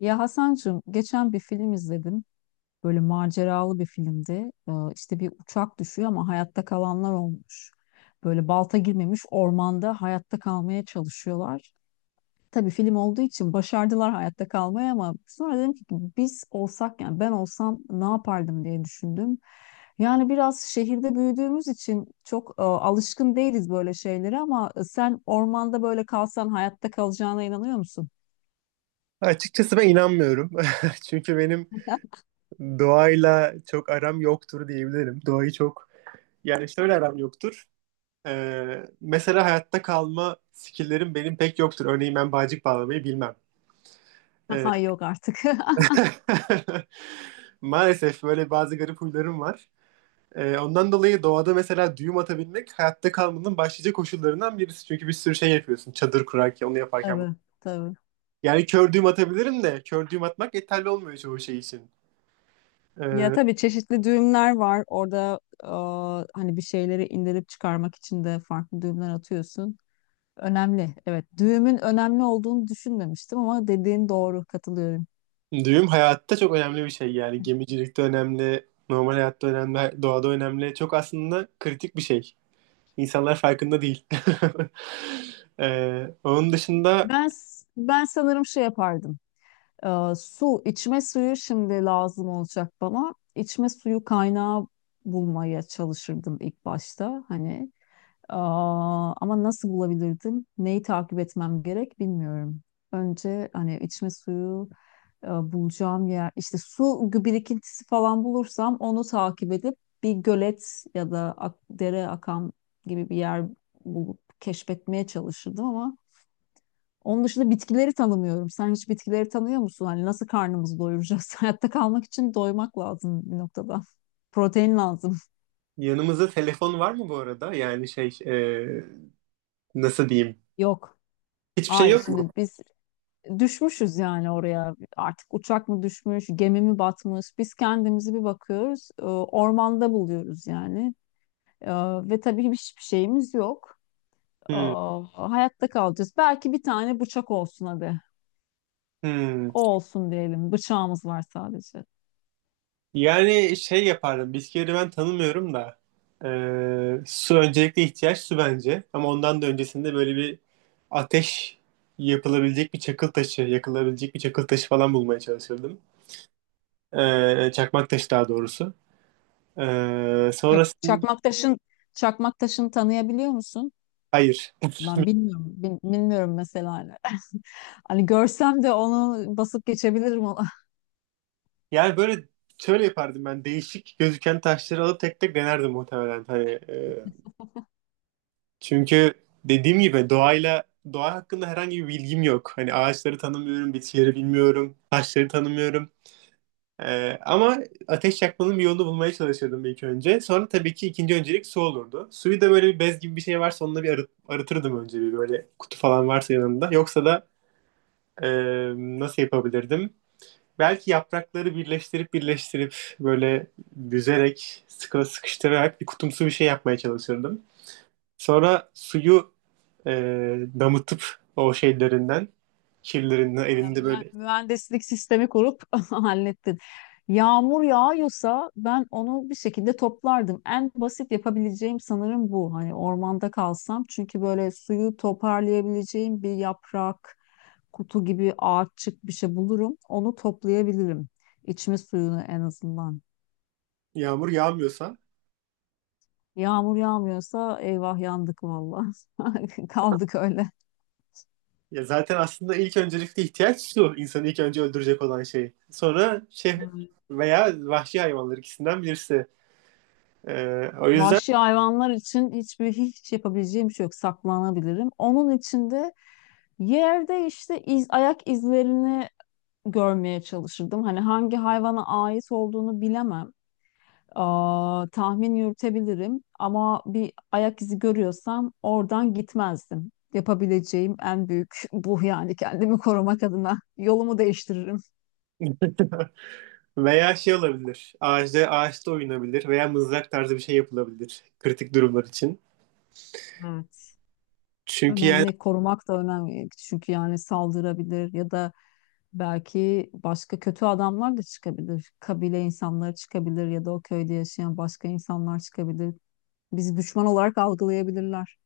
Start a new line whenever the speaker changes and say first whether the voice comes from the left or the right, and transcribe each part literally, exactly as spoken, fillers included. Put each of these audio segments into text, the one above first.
left: Ya Hasancığım geçen bir film izledim. Böyle maceralı bir filmdi. Ee, işte bir uçak düşüyor ama hayatta kalanlar olmuş. Böyle balta girmemiş ormanda hayatta kalmaya çalışıyorlar. Tabii film olduğu için başardılar hayatta kalmayı, ama sonra dedim ki biz olsak, yani ben olsam ne yapardım diye düşündüm. Yani biraz şehirde büyüdüğümüz için çok e, alışkın değiliz böyle şeylere, ama e, sen ormanda böyle kalsan hayatta kalacağına inanıyor musun?
right: Açıkçası ben inanmıyorum. Çünkü benim doğayla çok aram yoktur diyebilirim. Doğayı çok yani şöyle aram yoktur. Ee, mesela hayatta kalma skill'lerim benim pek yoktur. Örneğin ben bağcık bağlamayı bilmem. Ee,
left: Yok artık.
right: Maalesef böyle bazı garip huylarım var. Ee, ondan dolayı doğada mesela düğüm atabilmek hayatta kalmanın başlıca koşullarından birisi. Çünkü bir sürü şey yapıyorsun. Çadır kurarken, onu yaparken.
left: Tabii, tabii.
right: Yani kör düğüm atabilirim de kör düğüm atmak yeterli olmuyor çoğu şey için.
left: Ya
right: Ee,
left: tabii çeşitli düğümler var. Orada aa, hani bir şeyleri indirip çıkarmak için de farklı düğümler atıyorsun. Önemli. Evet, düğümün önemli olduğunu düşünmemiştim, ama dediğin doğru, katılıyorum.
right: Düğüm hayatta çok önemli bir şey yani. Gemicilikte önemli, normal hayatta önemli, doğada önemli. Çok aslında kritik bir şey. İnsanlar farkında değil. Ee, onun dışında
left: Ben ben sanırım şey yapardım. Aa, su, içme suyu şimdi lazım olacak bana. İçme suyu kaynağı bulmaya çalışırdım ilk başta. Hani aa, ama nasıl bulabilirdim? Neyi takip etmem gerek bilmiyorum. Önce hani içme suyu e, bulacağım yer, işte su gü- birikintisi falan bulursam onu takip edip bir gölet ya da ak- dere akan gibi bir yer bulup keşfetmeye çalışırdım, ama onun dışında bitkileri tanımıyorum. Sen hiç bitkileri tanıyor musun? Hani nasıl karnımızı doyuracağız? Hayatta kalmak için doymak lazım bir noktada. Protein lazım.
right: yanımızda telefon var mı bu arada? Yani şey, e, nasıl diyeyim?
left: Yok.
right: Hiçbir şey
left: Hayır,
right: yok
left: şimdi
right: mu?
left: biz düşmüşüz yani oraya. Artık uçak mı düşmüş, gemi mi batmış? Biz kendimizi bir bakıyoruz, e, ormanda buluyoruz yani. E, Ve tabii hiçbir şeyimiz yok. E,
right: Hmm,
left: Hayatta kalacağız. Belki bir tane bıçak olsun hadi.
right: hmm.
left: O olsun diyelim. Bıçağımız var sadece.
right: Yani şey yapardım. Bisküvileri ben tanımıyorum da. eee, su öncelikle ihtiyaç su bence. Ama ondan da öncesinde böyle bir ateş yapılabilecek bir çakıl taşı, yakılabilecek bir çakıl taşı falan bulmaya çalışırdım. Eee, çakmak taşı daha doğrusu. Eee
left: Çak-
right: sonrasında.
left: Çakmak taşın, çakmak taşını tanıyabiliyor musun?
right: Hayır.
left: Ben bilmiyorum. bil- Bilmiyorum mesela. Hani hani görsem de onu basıp geçebilirim ona.
right: Yani böyle şöyle yapardım ben. Değişik gözüken taşları alıp tek tek denerdim muhtemelen. Hani, çünkü dediğim gibi doğayla doğa hakkında herhangi bir bilgim yok. Hani ağaçları tanımıyorum, bitkileri bilmiyorum, taşları tanımıyorum. Ee, ama ateş yakmanın bir yolunu bulmaya çalışırdım ilk önce. Sonra tabii ki ikinci öncelik su olurdu. Suyu da böyle bir bez gibi bir şey varsa onunla bir arı- arıtırdım önce, bir böyle kutu falan varsa yanımda. Yoksa da e, nasıl yapabilirdim? Belki yaprakları birleştirip birleştirip böyle büzerek, sıkı sıkıştırarak bir kutumsu bir şey yapmaya çalışırdım. Sonra suyu e, damıtıp o şeylerinden, kirlerinden
left: Bayağı
right: elinde
left: mühen-
right: böyle.
left: mühendislik sistemi kurup hallettin. Yağmur yağıyorsa ben onu bir şekilde toplardım. En basit yapabileceğim sanırım bu. Hani ormanda kalsam, çünkü böyle suyu toparlayabileceğim bir yaprak, kutu gibi ağaççık bir şey bulurum. Onu toplayabilirim. İçme suyunu en azından.
right: Yağmur yağmıyorsa,
left: Yağmur yağmıyorsa eyvah yandık valla. Kaldık öyle.
right: ya zaten aslında ilk öncelikli ihtiyaç su. İnsanı ilk önce öldürecek olan şey. Sonra şey
left: Evet.
right: veya vahşi hayvanlar, ikisinden birisi. E, o yüzden
left: Vahşi hayvanlar için hiçbir hiç yapabileceğim bir şey yok. Saklanabilirim. Onun için de yerde işte iz, ayak izlerini görmeye çalışırdım. Hani hangi hayvana ait olduğunu bilemem. Aa, tahmin yürütebilirim, ama bir ayak izi görüyorsam oradan gitmezdim. Yapabileceğim en büyük bu, yani kendimi korumak adına yolumu değiştiririm.
right: veya şey olabilir. Ağaçta, ağaçta oynanabilir veya mızrak tarzı bir şey yapılabilir kritik durumlar için. Çünkü yani,
left: Önemli, korumak da önemli, çünkü yani saldırabilir ya da belki başka kötü adamlar da çıkabilir. Kabile insanları çıkabilir ya da o köyde yaşayan başka insanlar çıkabilir. Bizi düşman olarak algılayabilirler.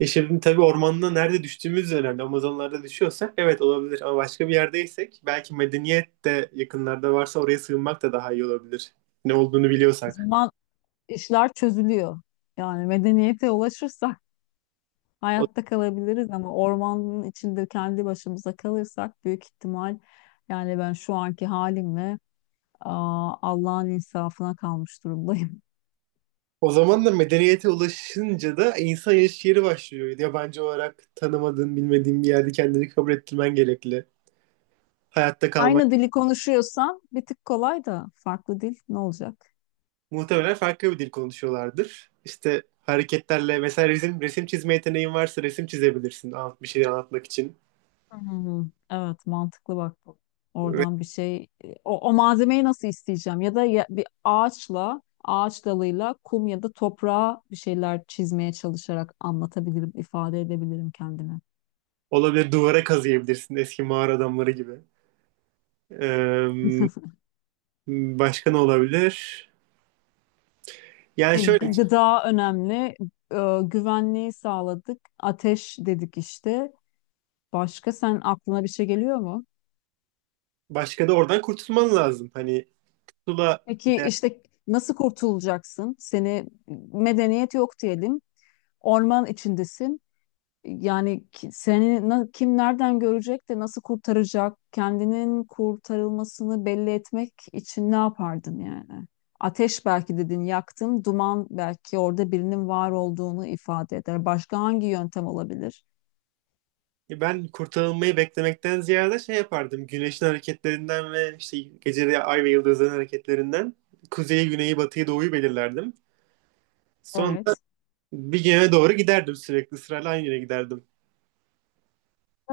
right: E şimdi tabii ormanda nerede düştüğümüz önemli. Amazonlarda düşüyorsak evet olabilir ama başka bir yerdeysek belki medeniyet de yakınlarda varsa oraya sığınmak da daha iyi olabilir. Ne olduğunu
left: O
right: biliyorsak.
left: zaman işler çözülüyor. Yani medeniyete ulaşırsak
right: O,
left: hayatta kalabiliriz, ama ormanın içinde kendi başımıza kalırsak büyük ihtimal yani ben şu anki halimle aa, Allah'ın insafına kalmış durumdayım.
right: o zaman da medeniyete ulaşınca da insan yaşayış yeri başlıyor. Yabancı olarak tanımadığın, bilmediğin bir yerde kendini kabul ettirmen gerekli. Hayatta kalmak.
left: Aynı dili konuşuyorsan bir tık kolay, da farklı dil ne olacak?
right: Muhtemelen farklı bir dil konuşuyorlardır. İşte hareketlerle mesela resim, resim çizme yeteneğin varsa resim çizebilirsin, anlat, bir şeyleri anlatmak için.
left: Hmm, evet mantıklı bak bu. Oradan bir şey o, o malzemeyi nasıl isteyeceğim, ya da ya- bir ağaçla, ağaç dalıyla kum ya da toprağa bir şeyler çizmeye çalışarak anlatabilirim, ifade edebilirim kendimi.
right: Olabilir, duvara kazıyabilirsin eski mağara adamları gibi. Ee, başka ne olabilir? Yani
left: E,
right: şöyle.
left: gı-
right: Evet.
left: gıda önemli. E, güvenliği sağladık. Ateş dedik işte. Başka sen aklına bir şey geliyor mu?
right: Başka da oradan kurtulman lazım. Hani pusula.
left: Peki işte nasıl kurtulacaksın? Seni, medeniyet yok diyelim. Orman içindesin. Yani ki- seni na- kim nereden görecek de nasıl kurtaracak? Kendinin kurtarılmasını belli etmek için ne yapardın yani? Ateş belki dedin yaktın, duman belki orada birinin var olduğunu ifade eder. Başka hangi yöntem olabilir?
right: Ben kurtarılmayı beklemekten ziyade şey yapardım. Güneşin hareketlerinden ve işte gece ay ve yıldızların hareketlerinden kuzeyi, güneyi, batıyı, doğuyu belirlerdim. Sonra
left: Evet.
right: bir yöne doğru giderdim, sürekli sırayla aynı yere giderdim.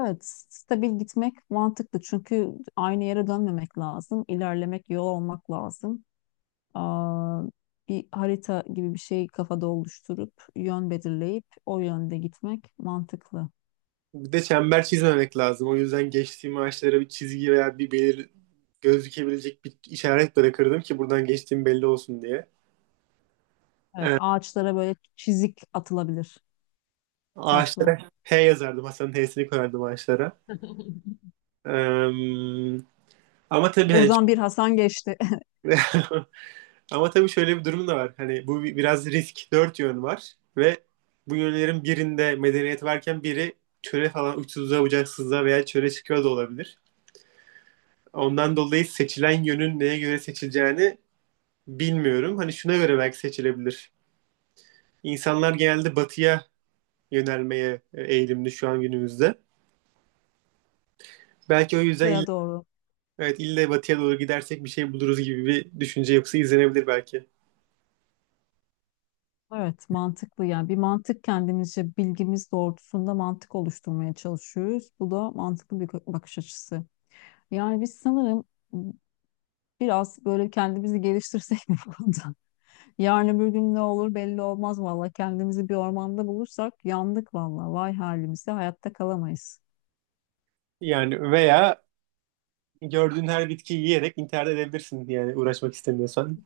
left: Evet, stabil gitmek mantıklı, çünkü aynı yere dönmemek lazım, ilerlemek, yol olmak lazım. Aa, bir harita gibi bir şey kafada oluşturup yön belirleyip o yönde gitmek mantıklı.
right: Bir de çember çizmemek lazım. O yüzden geçtiğim ağaçlara bir çizgi veya bir belir gözükebilecek bir işaret bırakırdım ki buradan geçtiğim belli olsun diye.
left: Evet,
right: Ee,
left: ağaçlara böyle çizik atılabilir taşla.
right: ağaçlara he yazardım. Hasan'ın he'sini koyardım ağaçlara. Ee, ama tabii hani çok-
left: Buradan bir Hasan geçti.
right: Ama tabii şöyle bir durum da var. Hani bu bi- biraz risk. Dört yön var ve bu yönlerin birinde medeniyet varken biri çöle falan, uçsuzluğa bucaksızlığa veya çöle çıkıyor da olabilir. Ondan dolayı seçilen yönün neye göre seçileceğini bilmiyorum. Hani şuna göre belki seçilebilir. İnsanlar genelde batıya yönelmeye e, eğilimli şu an günümüzde. Belki o yüzden ille,
left: Batıya doğru.
right: evet, ille batıya doğru gidersek bir şey buluruz gibi bir düşünce yapısı izlenebilir belki.
left: Evet, mantıklı yani. Bir mantık, kendimizce bilgimiz doğrultusunda mantık oluşturmaya çalışıyoruz. Bu da mantıklı bir bakış açısı. Yani biz sanırım biraz böyle kendimizi geliştirsek mi bu konuda? Yarın öbür gün ne olur belli olmaz valla. Kendimizi bir ormanda bulursak yandık valla. Vay halimize, hayatta kalamayız.
right: Yani, veya gördüğün her bitkiyi yiyerek intihar edebilirsin yani, uğraşmak istemiyorsan.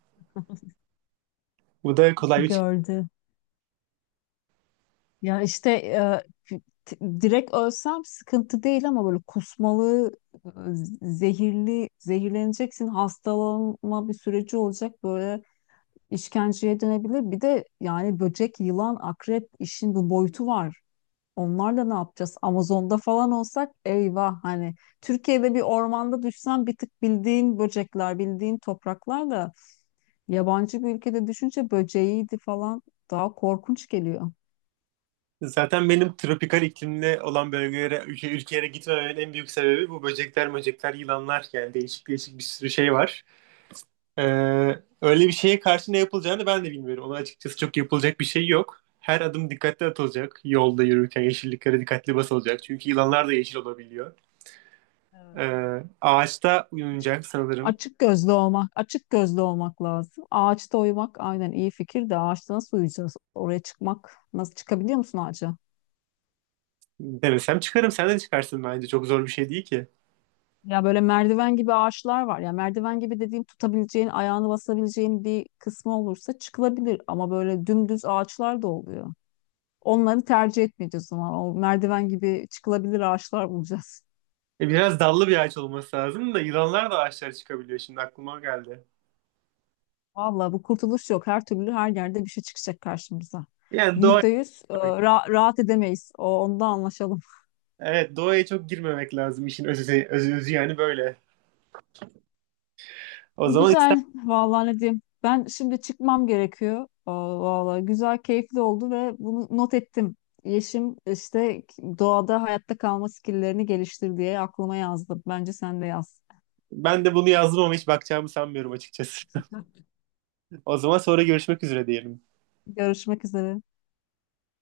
right: Bu da kolay bir çık-
left: Gördü. Ya işte e, t- direkt ölsem sıkıntı değil, ama böyle kusmalı, e, zehirli, zehirleneceksin, hastalanma bir süreci olacak, böyle işkenceye dönebilir. Bir de yani böcek, yılan, akrep, işin bu boyutu var. Onlarla ne yapacağız? Amazon'da falan olsak eyvah, hani Türkiye'de bir ormanda düşsen bir tık bildiğin böcekler, bildiğin topraklar, da yabancı bir ülkede düşünce böceğiydi falan daha korkunç geliyor.
right: Zaten benim tropikal iklimli olan bölgelere, ülke, ülkelere gitmememin en büyük sebebi bu böcekler, böcekler, yılanlar, yani değişik değişik bir sürü şey var. Ee, öyle bir şeye karşı ne yapılacağını ben de bilmiyorum. Ona açıkçası çok yapılacak bir şey yok. Her adım dikkatli atılacak. Yolda yürürken yeşilliklere dikkatli basılacak. Çünkü yılanlar da yeşil olabiliyor.
left: Evet.
right: Ee, ağaçta uyunacak sanırım.
left: Açık gözlü olmak, açık gözlü olmak lazım. Ağaçta uyumak aynen iyi fikir de ağaçta nasıl uyuyacağız? Oraya çıkmak, nasıl çıkabiliyor musun ağaca?
right: Denesem çıkarım. Sen de çıkarsın bence. Çok zor bir şey değil ki.
left: Ya böyle merdiven gibi ağaçlar var. Ya merdiven gibi dediğim, tutabileceğin, ayağını basabileceğin bir kısmı olursa çıkılabilir. Ama böyle dümdüz ağaçlar da oluyor. Onları tercih etmeyeceğiz o zaman. O merdiven gibi çıkılabilir ağaçlar bulacağız.
right: E, biraz dallı bir ağaç olması lazım da yılanlar da ağaçlara çıkabiliyor. Şimdi aklıma geldi.
left: Vallahi bu, kurtuluş yok. Her türlü her yerde bir şey çıkacak karşımıza.
right: Yani doğa,
left: Yüzde yüz e, ra- rahat edemeyiz. O, onda anlaşalım.
right: evet, doğaya çok girmemek lazım, işin özü, özü, özü yani böyle. O zaman ister,
left: Güzel. Vallahi ne diyeyim. Ben şimdi çıkmam gerekiyor. Aa, vallahi güzel, keyifli oldu ve bunu not ettim. Yeşim işte doğada hayatta kalma skilllerini geliştir diye aklıma yazdım. Bence sen de yaz.
right: ben de bunu yazdım ama hiç bakacağımı sanmıyorum açıkçası. O zaman sonra görüşmek üzere diyelim.
left: Görüşmek üzere.